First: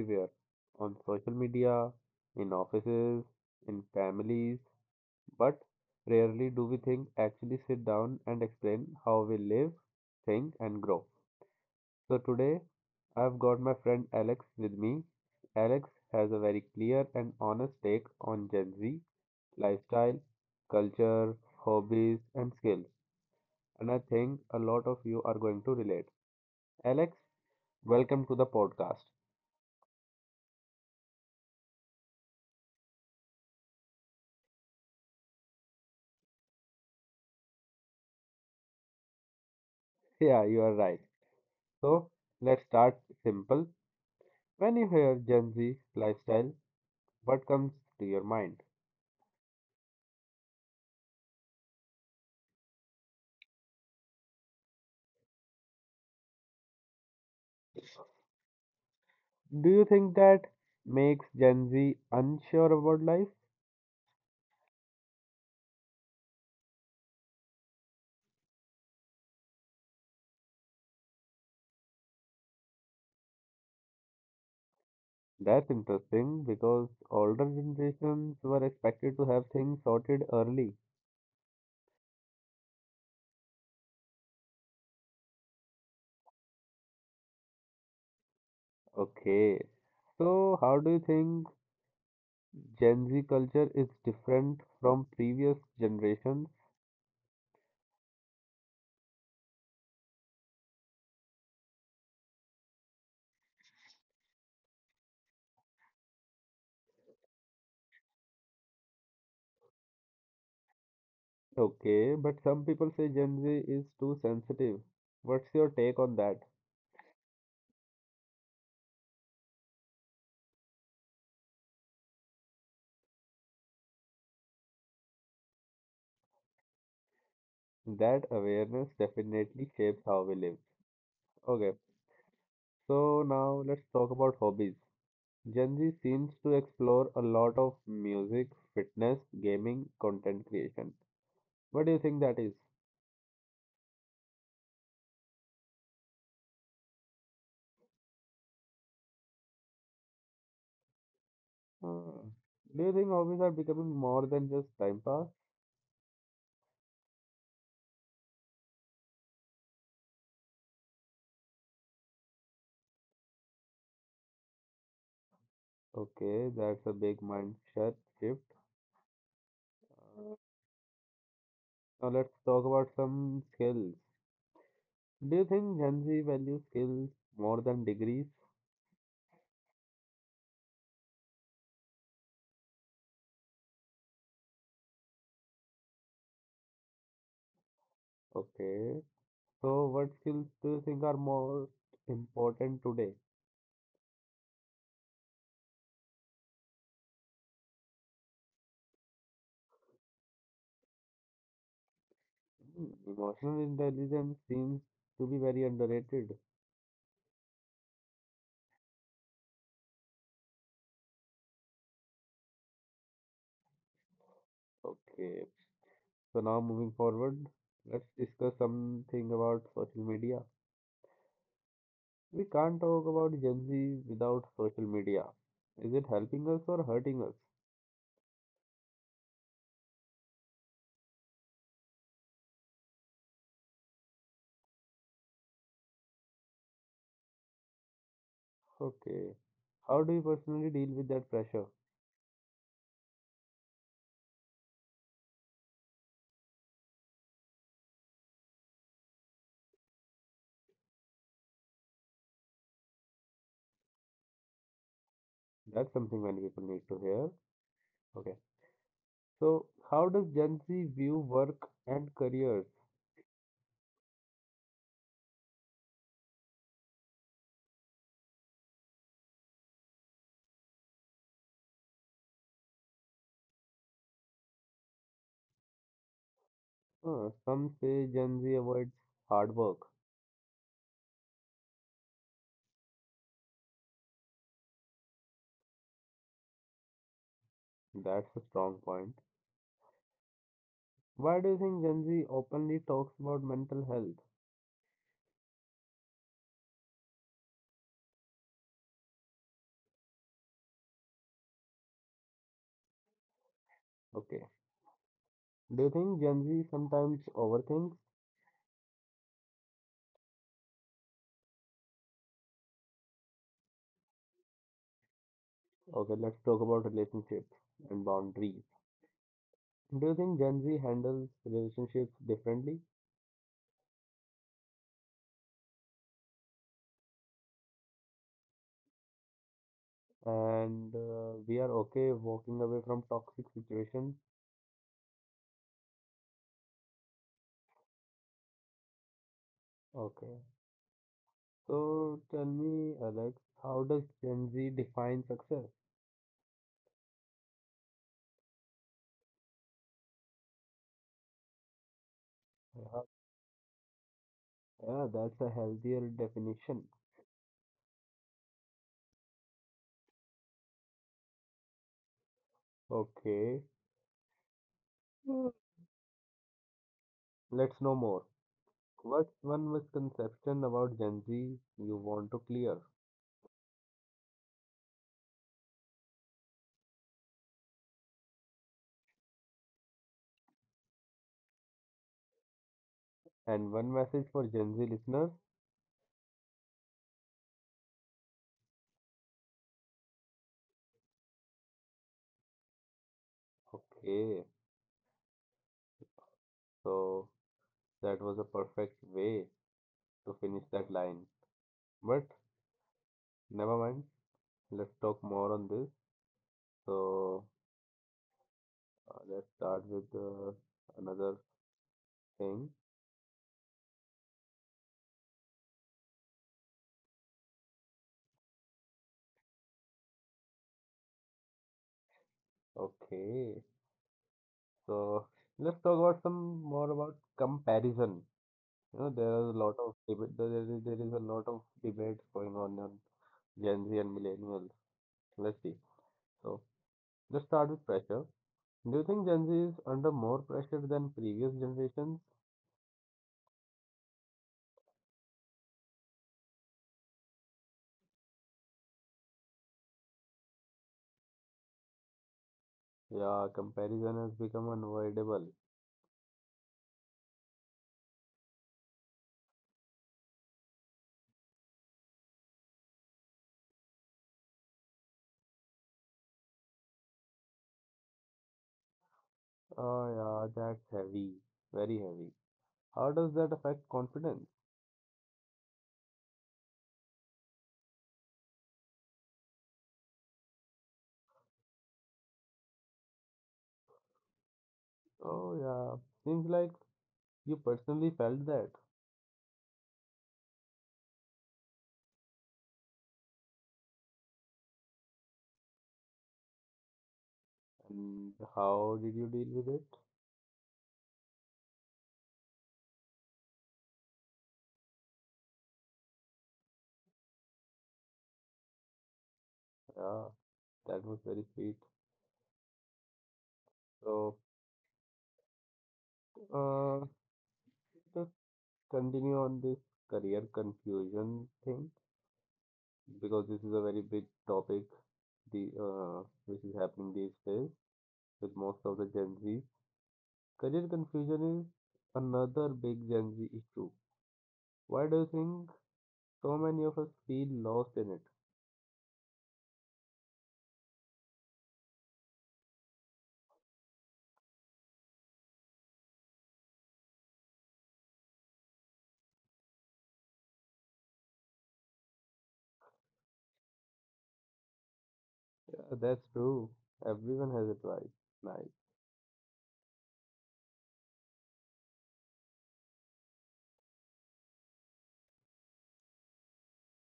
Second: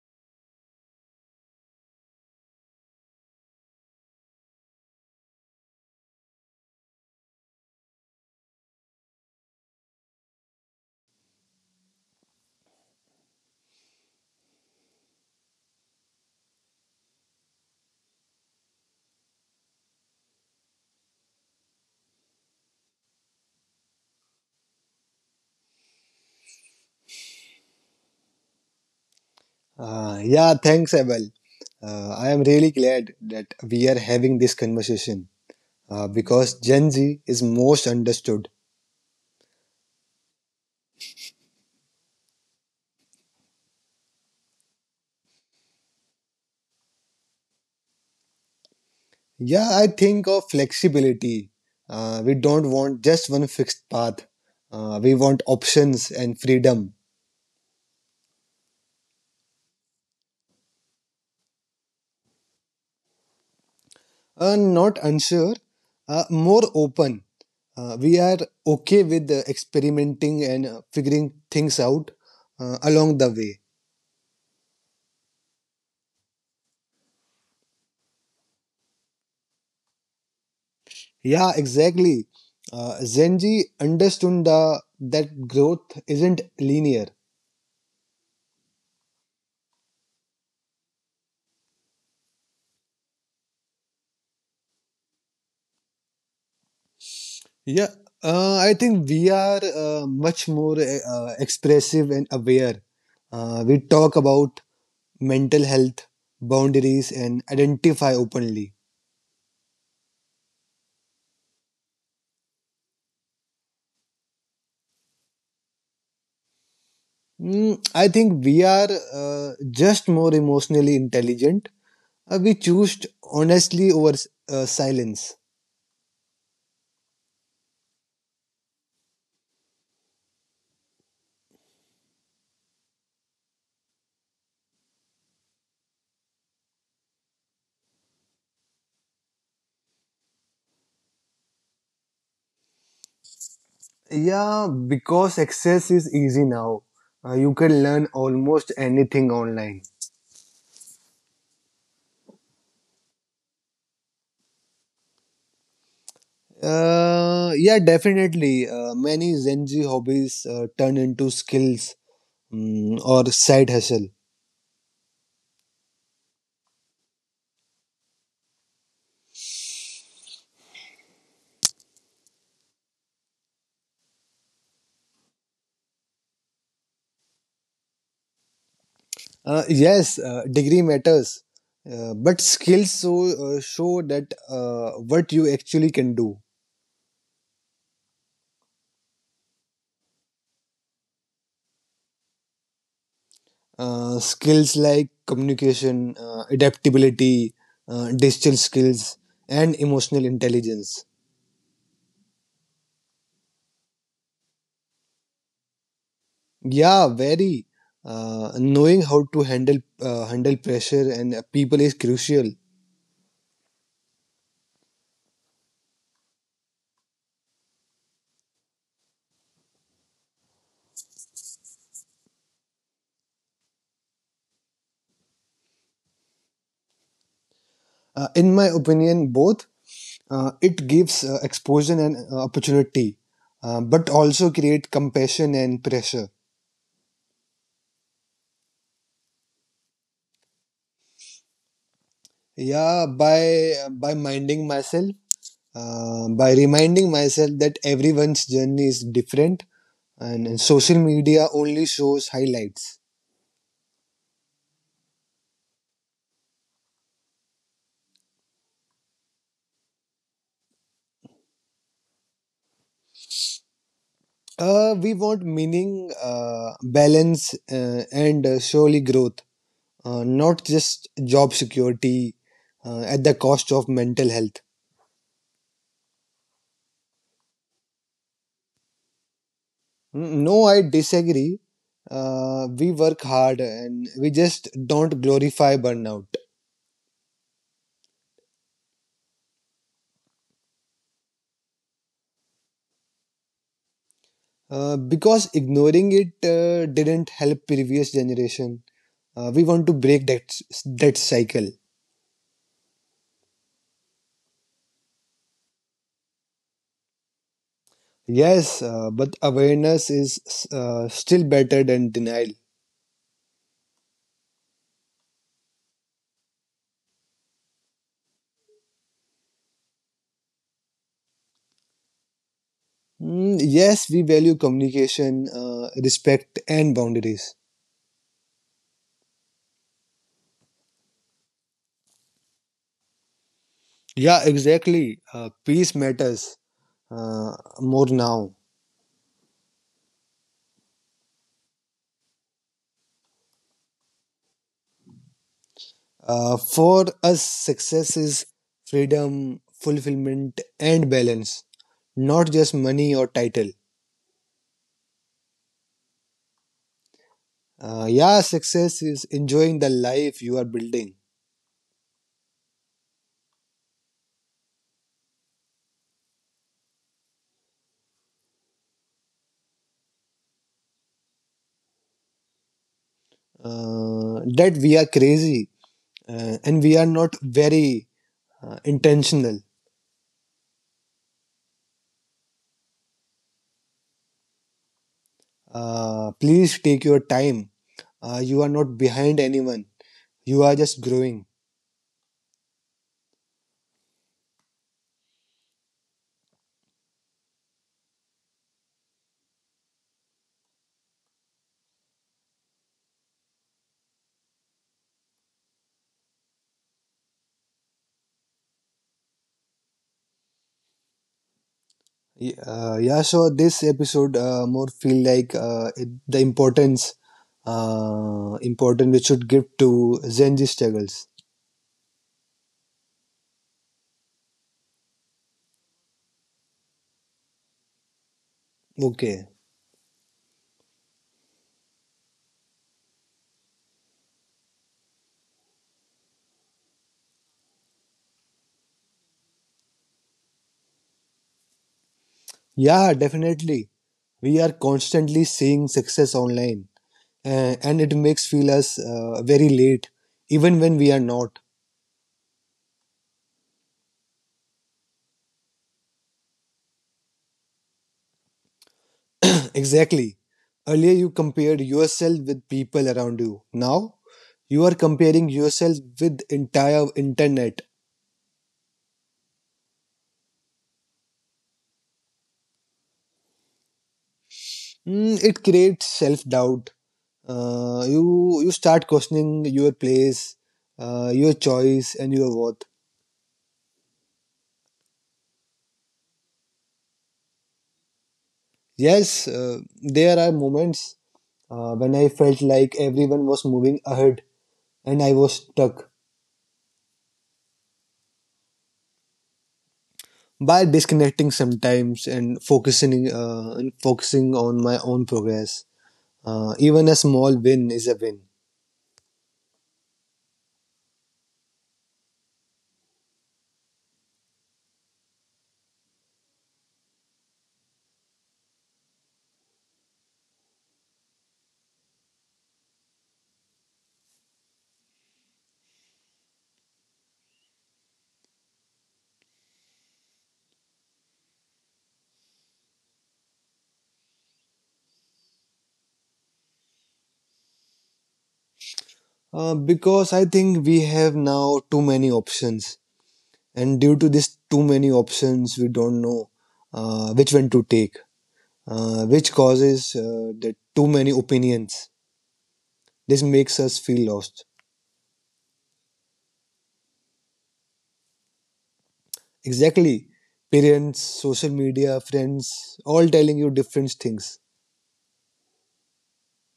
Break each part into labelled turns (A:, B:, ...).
A: everywhere on social media, in offices, in families, but rarely do we think actually sit down and explain how we live, think, and grow. So today I've got my friend Alex with me. Alex has a very clear and honest take on Gen Z lifestyle, culture, hobbies, and skills. And I think a lot of you are going to relate. Alex, welcome to the podcast.
B: Yeah, thanks, Abel. I am really glad that we are having this conversation because Gen Z is most understood.
A: Yeah, you are right. So let's start simple. When you hear Gen Z lifestyle, what comes to your mind?
B: Yeah, I think of flexibility. We don't want just one fixed path, we want options and freedom.
A: Do you think that makes Gen Z unsure about life?
B: Not unsure, more open. We are okay with experimenting and figuring things out along the way.
A: That's interesting because older generations were expected to have things sorted early.
B: Yeah, exactly. Zenji understood that growth isn't linear.
A: Okay. So, how do you think Gen Z culture is different from previous generations?
B: Yeah, I think we are much more expressive and aware. We talk about mental health, boundaries, and identify openly.
A: Okay, but some people say Gen Z is too sensitive. What's your take on that?
B: I think we are just more emotionally intelligent. We choose honestly over silence.
A: That awareness definitely shapes how we live. Okay, so now let's talk about hobbies. Gen Z seems to explore a lot of music, fitness, gaming, content creation. What do you think that is?
B: Yeah, because access is easy now. You can learn almost anything online.
A: Uh, do you think hobbies are becoming more than just time pass?
B: Yeah, definitely. Many Gen Z hobbies turn into skills or side hustle.
A: Okay, that's a big mindset shift. Now let's talk about some skills. Do you think Gen Z values skills more than degrees?
B: Yes, degree matters, but skills so show that what you actually can do.
A: Okay, so what skills do you think are more important today?
B: Skills like communication, adaptability, digital skills, and emotional intelligence.
A: Hmm, emotional intelligence seems to be very underrated.
B: Yeah, very. Knowing how to handle pressure and people is crucial.
A: Okay, so now moving forward, let's discuss something about social media. We can't talk about Gen Z without social media. Is it helping us or hurting us?
B: In my opinion, both, it gives exposure and opportunity, but also create compassion and pressure.
A: Okay. How do you personally deal with that pressure?
B: Yeah, by minding myself, by reminding myself that everyone's journey is different, and social media only shows highlights.
A: That's something many people need to hear. Okay. So, how does Gen Z view work and careers?
B: We want meaning, balance, and surely growth, not just job security at the cost of mental health.
A: Some say Gen Z avoids hard work.
B: No, I disagree. We work hard and we just don't glorify burnout
A: That's a strong point. Why do you think Gen Z openly talks about mental health?
B: because ignoring it didn't help previous generation. We want to break that cycle.
A: Okay. Do you think Gen Z sometimes overthinks?
B: Yes, but awareness is still better than denial.
A: Okay, let's talk about relationships and boundaries. Do you think Gen Z handles relationships differently?
B: Yes, we value communication, respect, and boundaries.
A: And we are okay walking away from toxic situations?
B: Yeah, exactly. Peace matters more now.
A: Okay. So tell me, Alex, how does Gen Z define success?
B: For us, success is freedom, fulfillment, and balance, not just
A: Yeah,
B: money or title.
A: yeah, that's a healthier definition.
B: Yeah, success is enjoying the life you are building.
A: Okay. Hmm. Let's know more. What's one misconception about Gen Z you want to clear?
B: That we are crazy and we are not very intentional.
A: And one message for Gen Z listeners?
B: Please take your time. You are not behind anyone. You are just growing.
A: Okay. So that was a perfect way to finish that line. But never mind. Let's talk more on this. So let's start with another thing.
B: Yeah, so this episode more feel like the importance important we should give to Gen Z struggles.
A: Okay. So let's talk about some more about comparison. You know, there are a
B: Okay.
A: lot of debate. There is a lot of debates going on Gen Z and millennials. Let's see. So let's start with pressure. Do you think Gen Z is under more pressure than previous generations?
B: Yeah, definitely. We are constantly seeing success online, and it makes feel us very late, even when we are not.
A: Yeah, comparison has become unavoidable.
B: Exactly. Earlier, you compared yourself with people around you. Now, you are comparing yourself with entire internet.
A: Oh yeah, that's heavy. Very heavy. How does that affect confidence?
B: It creates self doubt, you start questioning your place, your choice, and your worth.
A: Oh, yeah. Seems like you personally felt that.
B: Yes, there are moments when I felt like everyone was moving ahead and I was stuck.
A: And how did you deal with it?
B: By disconnecting sometimes and focusing on my own progress, even a small win is a win.
A: Yeah, that was very sweet. So, uh, let's continue on this career confusion thing because this is a very big topic the which is happening these days with most of the Gen Z. Career confusion is another big Gen Z issue. Why do you think so many of us feel lost in it?
B: Because I think we have now too many options, and due to this too many options, we don't know which one to take, which causes the too many opinions. This makes us feel lost.
A: Yeah, that's true. Everyone has advice. Nice.
B: Exactly. Parents, social media, friends, all telling you different things.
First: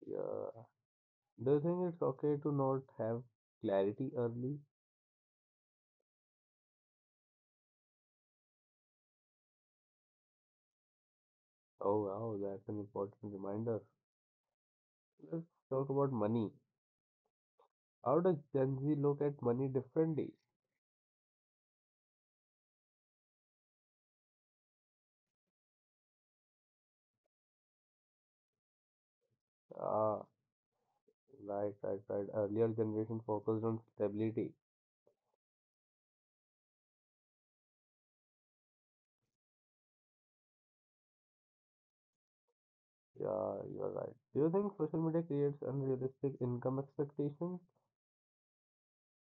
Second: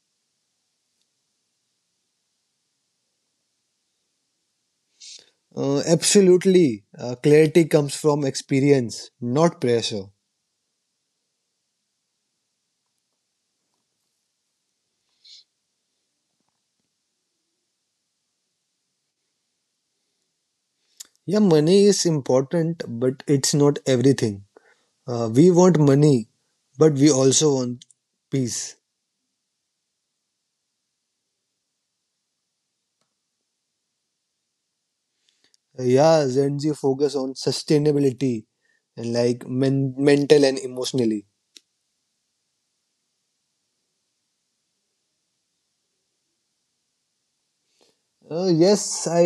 A: Yeah. Do you think it's okay to not have clarity early?
B: Absolutely. Clarity comes from experience, not pressure.
A: Oh, wow, that's an important reminder. Let's talk about money. How does Gen Z look at money differently?
B: Yeah, money is important, but it's not everything. We want money, but we also want peace.
A: Ah, right, right, right. Earlier generation focused on stability.
B: Yeah, Gen Z focus on sustainability and like mental and emotionally.
A: Yeah, you're right. Do you think social media creates unrealistic income expectations?
B: Yes, I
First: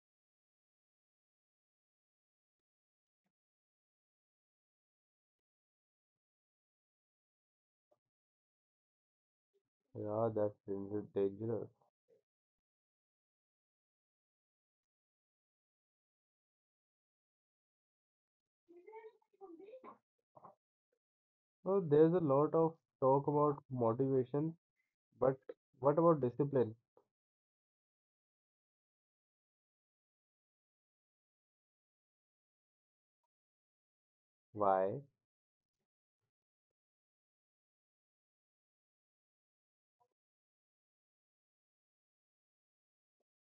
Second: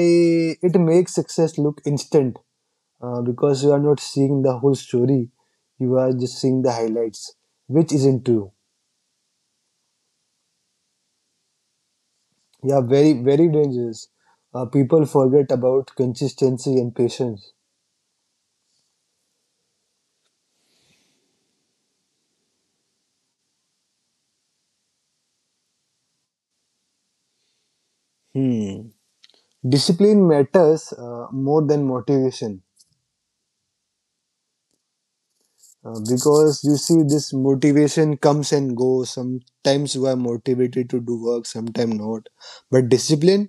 B: it makes success look instant because you are not seeing the whole story. You are just seeing the highlights, which isn't true.
A: Yeah, that's dangerous.
B: Yeah, very dangerous. People forget about consistency and patience.
A: Well, there's a lot of talk about motivation. But what about discipline?
B: Hmm. Discipline matters more than motivation,
A: Why?
B: because you see this motivation comes and goes. Sometimes you are motivated to do work, sometimes not. But discipline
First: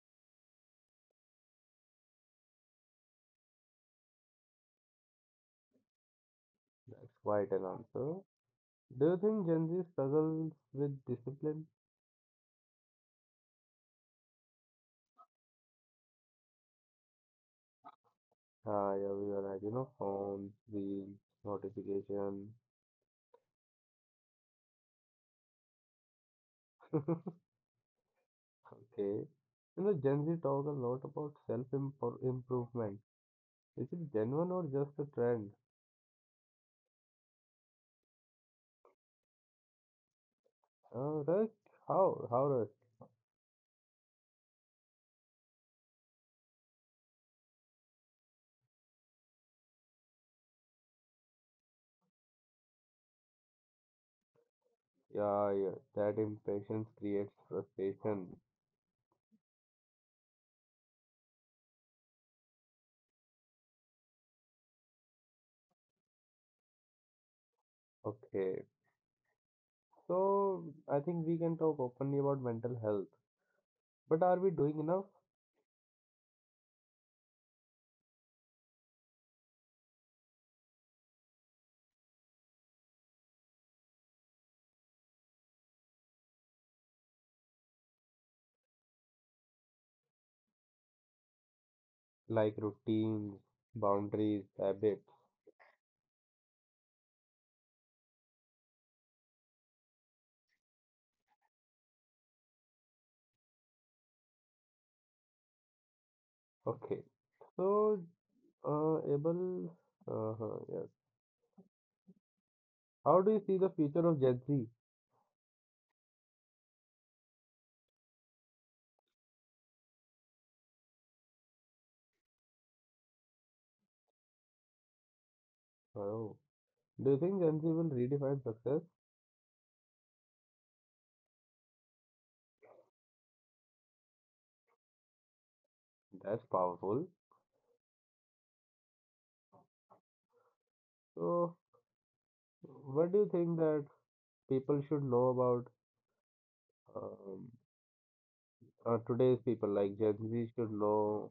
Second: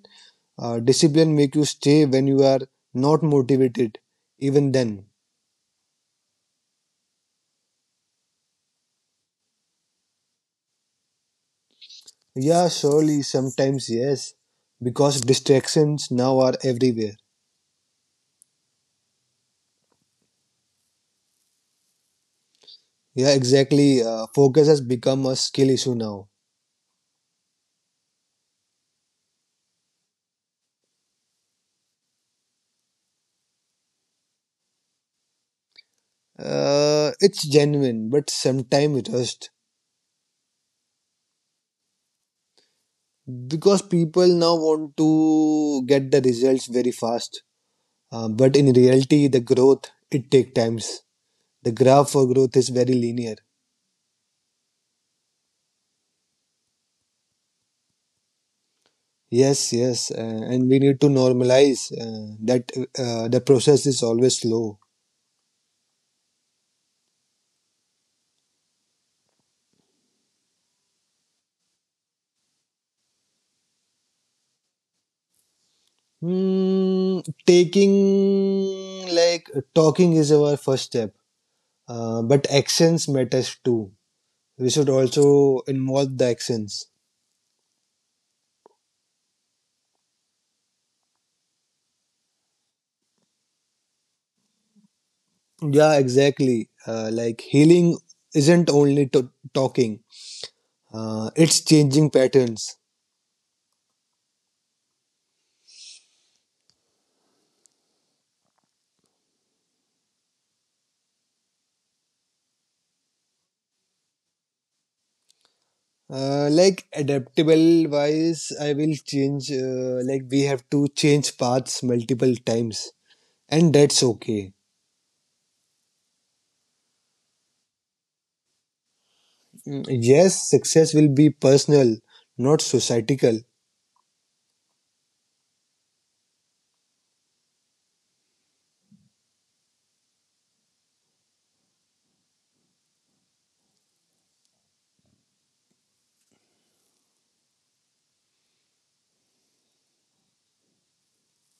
B: Uh, discipline make you stay when you are not motivated, even then.
A: That's quite an answer. Do you think Gen Z struggles with discipline?
B: Yeah, surely sometimes yes, because distractions now are everywhere.
A: Ah, yeah, we are right. You know, phones, reels, notification.
B: Yeah, exactly. Focus has become a skill issue now.
A: Okay. You know, Gen Z talk a lot about self-improvement. Is it genuine or just a trend?
B: It's genuine, but sometimes rushed,
A: Uh, right? Right?
B: because people now want to get the results very fast. But in reality, the growth it take times. The graph for growth is very linear.
A: Yeah, yeah. That impatience creates frustration.
B: Yes, yes, and we need to normalize that the process is always slow.
A: Okay. So, I think we can talk openly about mental health. But are we doing enough?
B: Hmm, taking like talking is our first step, but actions matters too. We should also involve the actions.
A: Like routines, boundaries, habits.
B: Yeah, exactly. Like healing isn't only talking; it's changing patterns.
A: Okay. So, Abel, yes. How do you see the future of Gen Z?
B: Like adaptable wise, I will change. Like we have to change paths multiple times and that's okay.
A: Oh, do you think Gen Z will redefine success?
B: Yes, success will be personal, not societal.
A: That's powerful. So, what do you think that people should know about um, today's people? Like Gen Z should know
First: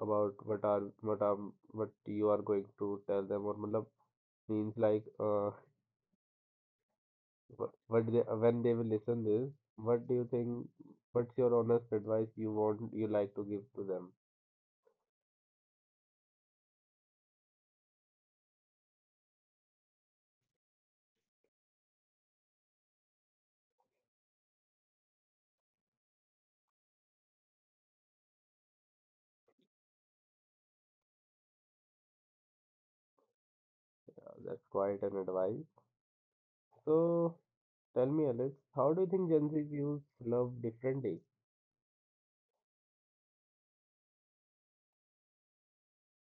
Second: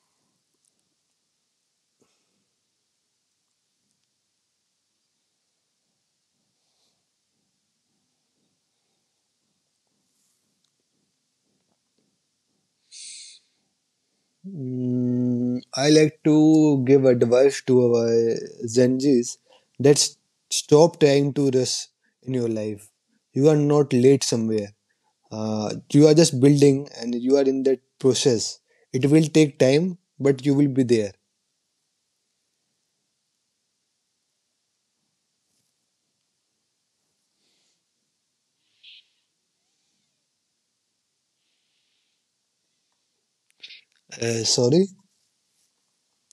A: about what are what you are going to tell them, or matlab means like what they, when they will listen this, what do you think? What's your honest advice you want you like to give to them?
B: I like to give advice to our Gen Zs that stop trying to rush in your life. You are not late somewhere. You are just building and you are in that process. It will take time, but you will be there.
A: That's quite an advice. So tell me, Alex, how do you think Gen Z views love differently?
B: Sorry.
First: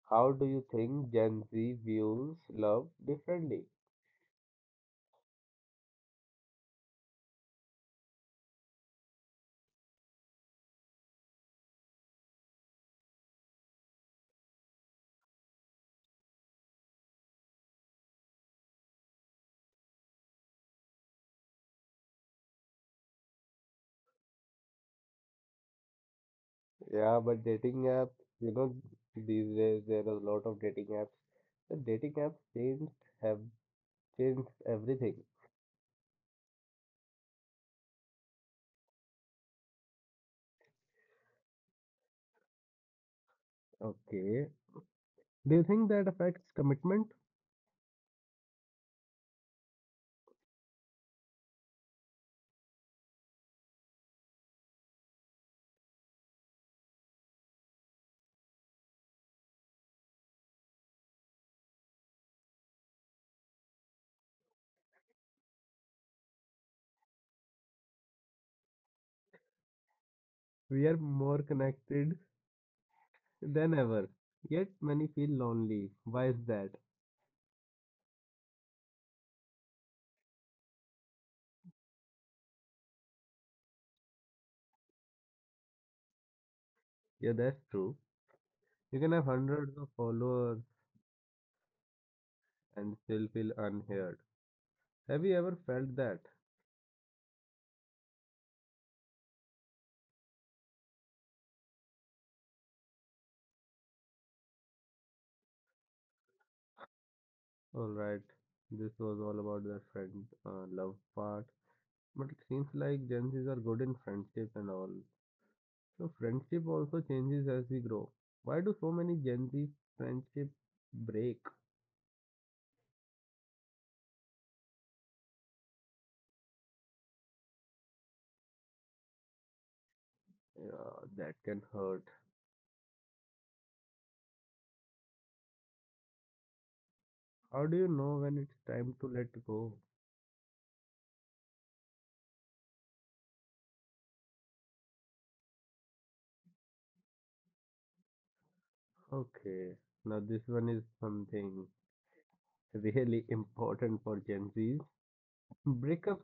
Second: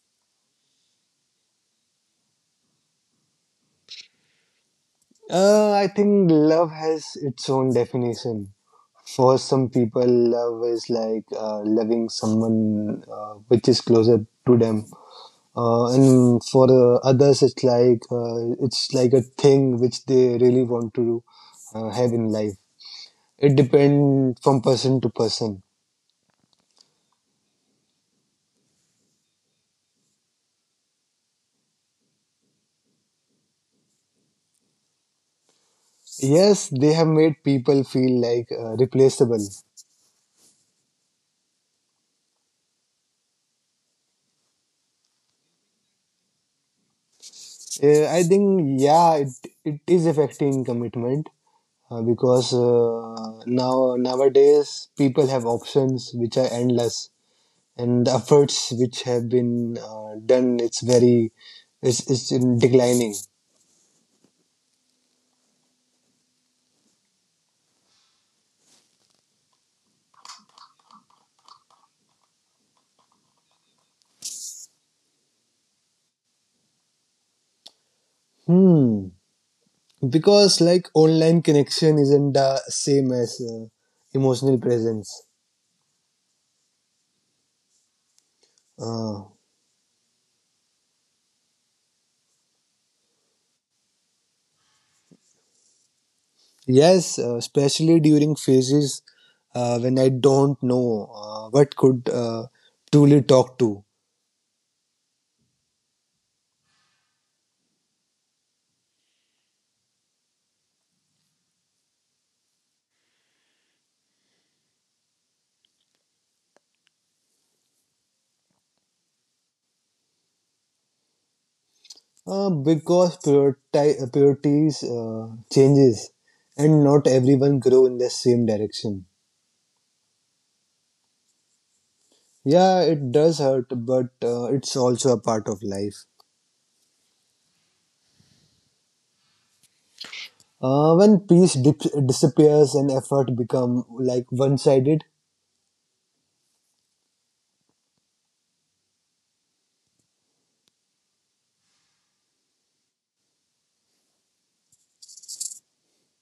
A: How do you think Gen Z views love differently?
B: I think love has its own definition. For some people, love is like loving someone which is closer to them, and for others, it's like a thing which they really want to have in life. It depends from person to person.
A: Yeah, but dating apps, you know, these days there are a lot of dating apps. The dating apps have changed everything.
B: Yes, they have made people feel like replaceable.
A: Okay. Do you think that affects commitment?
B: I think yeah, it is affecting commitment, because nowadays people have options which are endless and efforts which have been done, it's very, it's in declining.
A: We are more connected than ever. Yet many feel lonely. Why is that?
B: Hmm, because like online connection isn't the same as emotional presence.
A: Yeah, that's true. You can have
B: uh,
A: hundreds of followers and still feel unheard. Have you ever felt that?
B: yes uh, especially during phases when I don't know what could truly talk to.
A: Alright, this was all about the friend love part. But it seems like Gen Zs are good in friendship and all. So friendship also changes as we grow. Why do so many Gen Z friendship break?
B: Because priorities changes and not everyone grow in the same direction.
A: Yeah, that can hurt.
B: Yeah, it does hurt, but it's also a part of life.
A: How do you know when it's time to let go?
B: When peace disappears and effort become like one-sided.
A: Okay, now this one is something really important for Gen Zs. Breakups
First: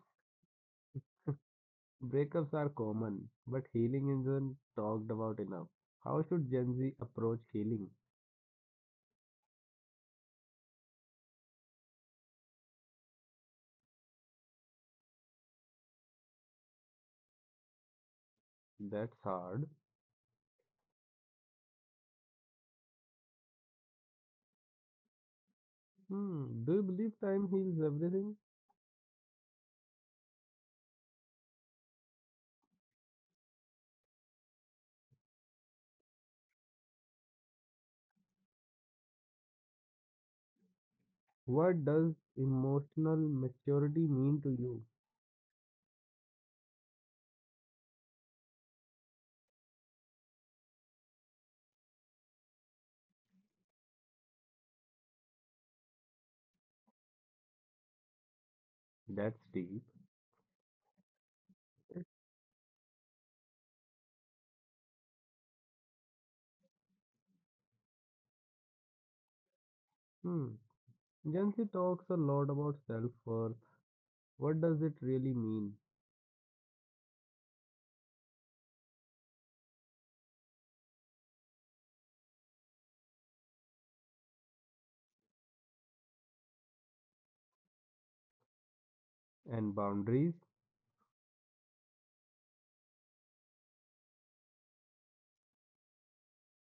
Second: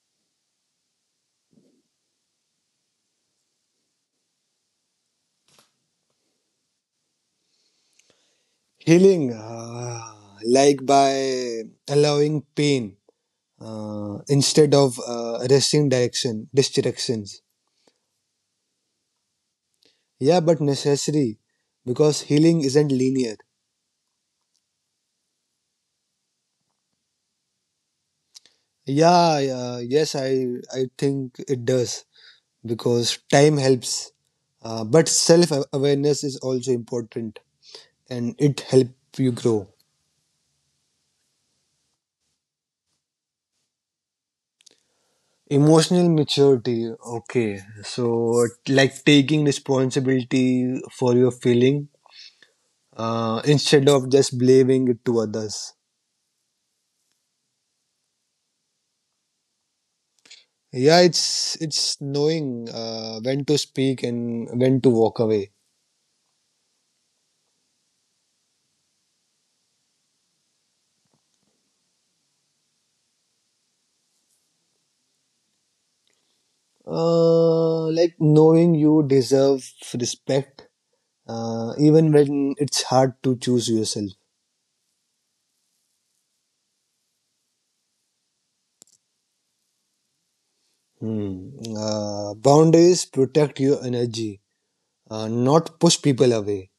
A: Breakups are common, but healing isn't talked about enough. How should Gen Z approach healing?
B: Healing, like by allowing pain instead of resting direction, distractions.
A: That's hard.
B: Yeah, but necessary because healing isn't linear.
A: Hmm. Do you believe time heals everything?
B: Yeah, yeah, yes, I think it does because time helps, but self awareness is also important and it help you grow.
A: What does emotional maturity mean to you?
B: Emotional maturity, okay, so like taking responsibility for your feeling, instead of just blaming it to others.
A: That's deep.
B: Yeah, it's knowing when to speak and when to walk away.
A: Hmm. Gen Z talks a lot about self-worth. What does it really mean?
B: Like knowing you deserve respect, even when it's hard to choose yourself.
A: And boundaries?
B: Hmm. Boundaries protect your energy, not push people away.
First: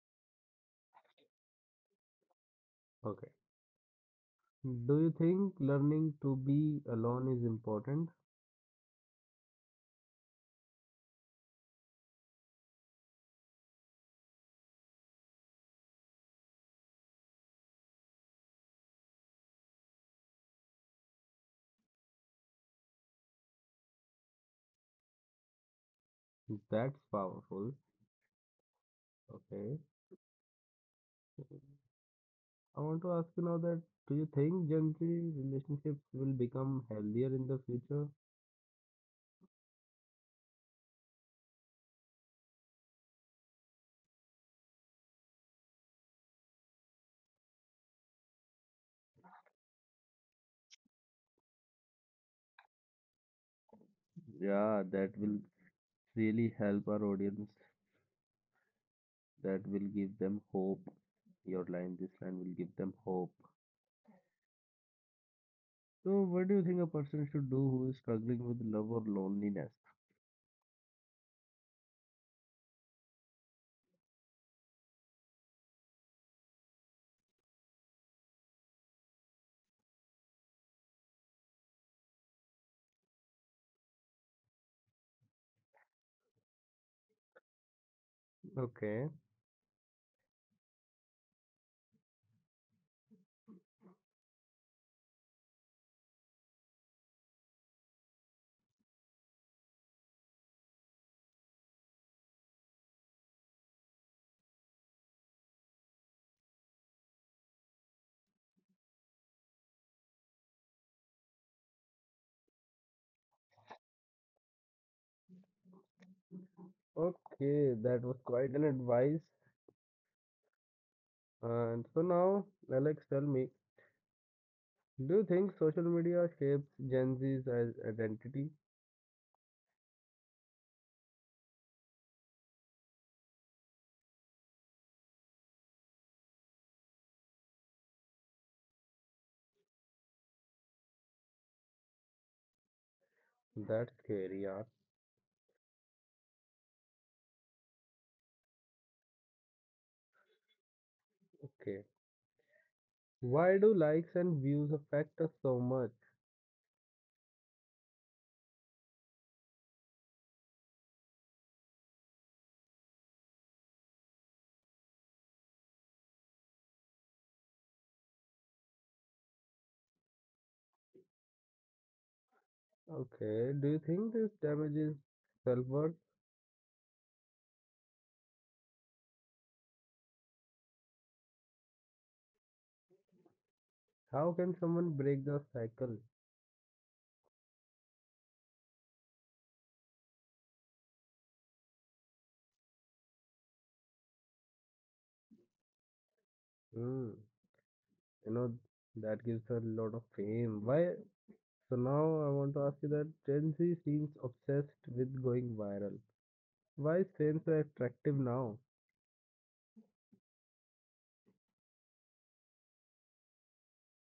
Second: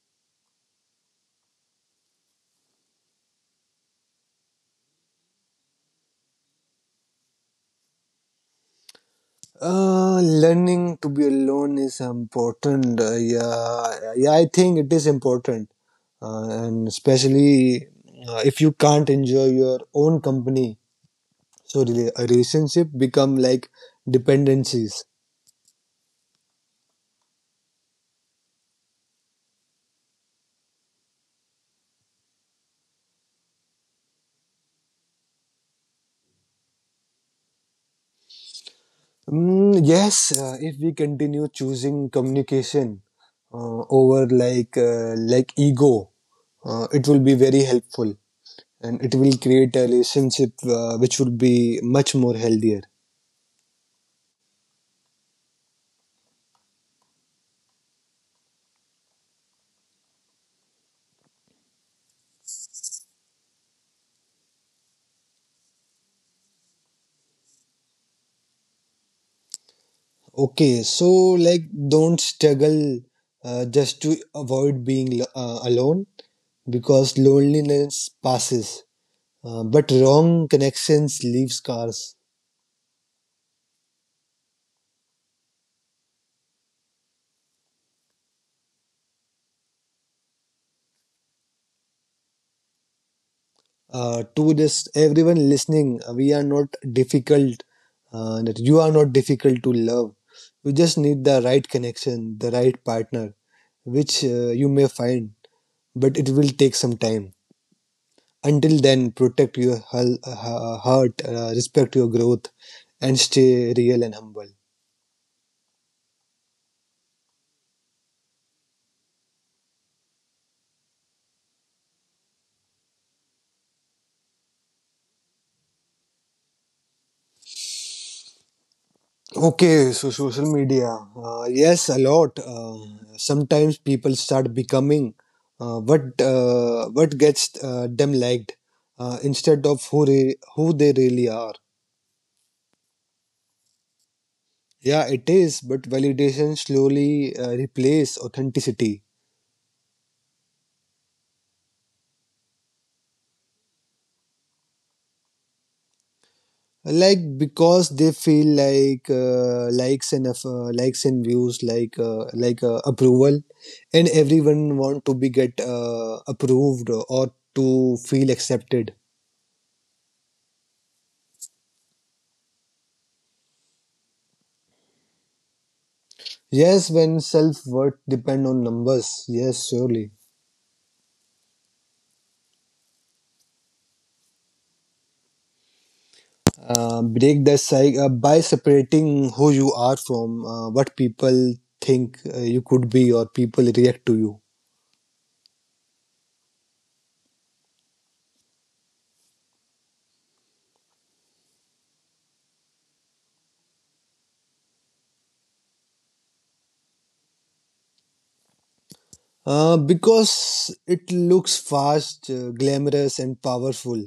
A: Okay. Do you think learning to be alone is important?
B: Learning to be alone is important. Yeah, yeah, I think it is important, and especially if you can't enjoy your own company, so a relationship become like dependencies.
A: That's powerful. Okay. I want to ask you now that do you think Gen Z relationships will become healthier in the future?
B: Yes, if we continue choosing communication over ego, it will be very helpful, and it will create a relationship which will be much more healthier.
A: Yeah, that will really help our audience. That will give them hope. Your line, this line will give them hope. So, what do you think a person should do who is struggling with love or loneliness?
B: Okay, so like don't struggle just to avoid being alone, because loneliness passes. But wrong connections leave scars.
A: Okay.
B: To this, everyone listening, we are not difficult. That you are not difficult to love. You just need the right connection, the right partner, which you may find, but it will take some time. Until then, protect your heart, respect your growth, and stay real and humble.
A: Okay, that was quite an advice. And so now, Alex, tell me, do you think social media shapes Gen Z's identity?
B: Okay, so social media. Yes, a lot. Sometimes people start becoming what gets them liked, instead of who they really are.
A: That's scary, yeah.
B: Yeah, it is, but validation slowly replace authenticity.
A: Okay. Why do likes and views affect us so much?
B: Like, because they feel like likes and views like approval, and everyone want to be get approved or to feel accepted.
A: Okay. Do you think this damages self-worth?
B: Yes, when self-worth depend on numbers, yes, surely.
A: How can someone break the cycle?
B: Break the cycle by separating who you are from what people think you could be or people react to you.
A: Hmm. You know, that gives her a lot of fame. Why? So now I want to ask you that Gen Z seems obsessed with going viral. Why is fame so attractive now?
B: Because it looks fast, glamorous and powerful.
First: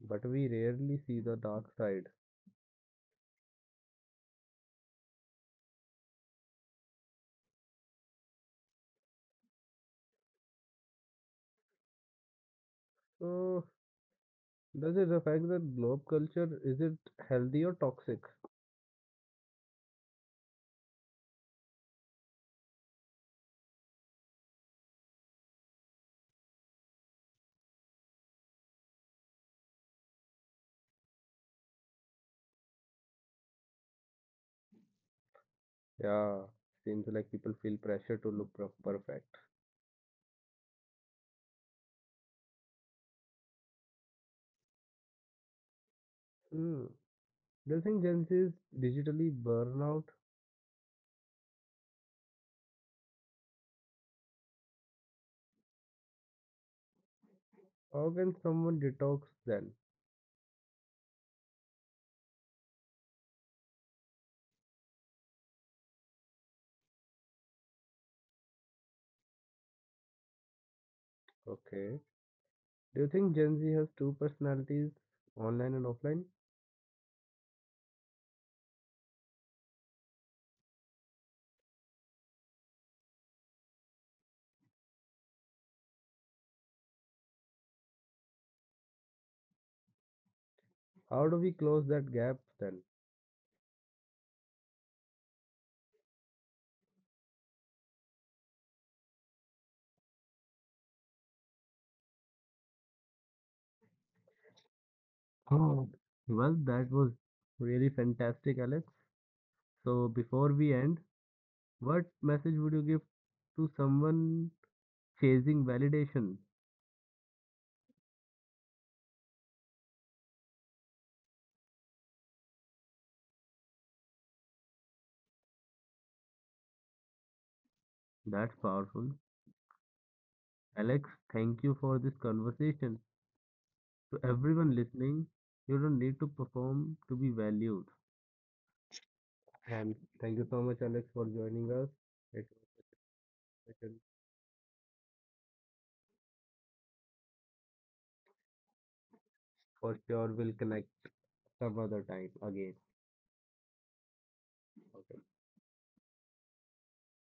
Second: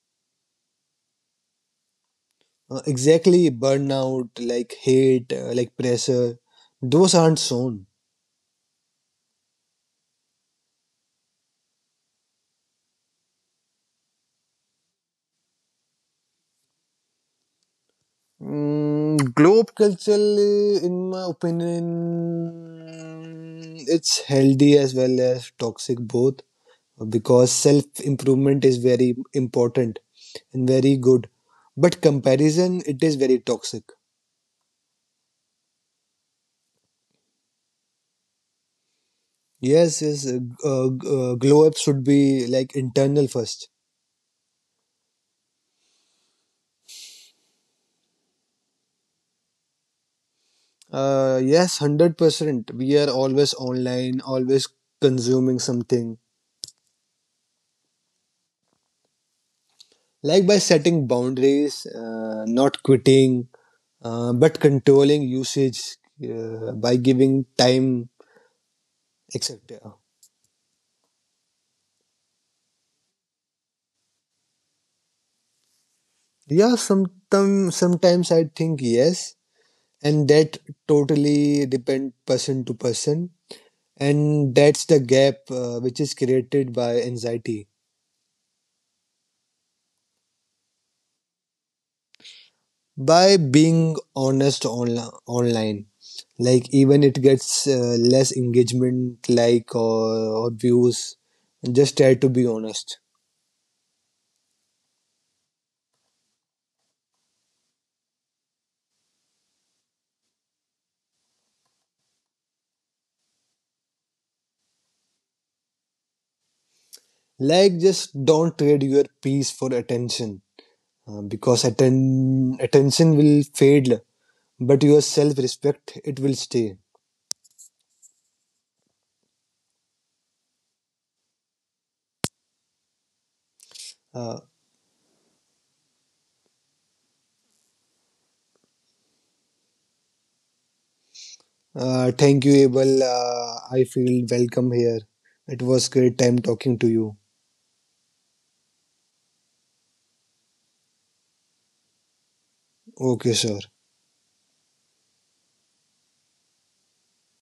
A: But we rarely see the dark side.
B: Exactly, burnout, like hate, like pressure, those aren't shown.
A: So, does it affect the globe culture? Is it healthy or toxic?
B: Globe culture, in my opinion, it's healthy as well as toxic, both, because self improvement is very important and very good. But comparison, it is very toxic.
A: Yeah, seems like people feel pressure to look perfect.
B: Yes, yes, glow up should be like internal first.
A: Hmm. Do you think Gen Z is digitally burnout?
B: Yes, 100%. We are always online, always consuming something.
A: How can someone detox then?
B: Like by setting boundaries, not quitting, but controlling usage by giving time, etc.
A: Okay. Do you think Gen Z has two personalities, online and offline?
B: Yeah, sometimes I think yes, and that totally depend person to person, and that's the gap which is created by anxiety.
A: How do we close that gap then?
B: By being honest online, like even it gets less engagement, like or views, just try to be honest.
A: Oh, well, that was really fantastic, Alex. So before we end, what message would you give to someone chasing validation?
B: Like, just don't trade your peace for attention, because attention will fade, but your self-respect it will stay.
A: That's powerful. Alex, thank you for this conversation. To
B: uh,
A: everyone listening, you don't need to perform to be valued. And thank you so much, Alex, for joining us. It
B: Thank you,
A: was
B: Abel,
A: such
B: I
A: a-
B: feel welcome here. It was great time talking to you.
A: for sure we'll connect some other time again.
B: Okay, sir.
A: Okay.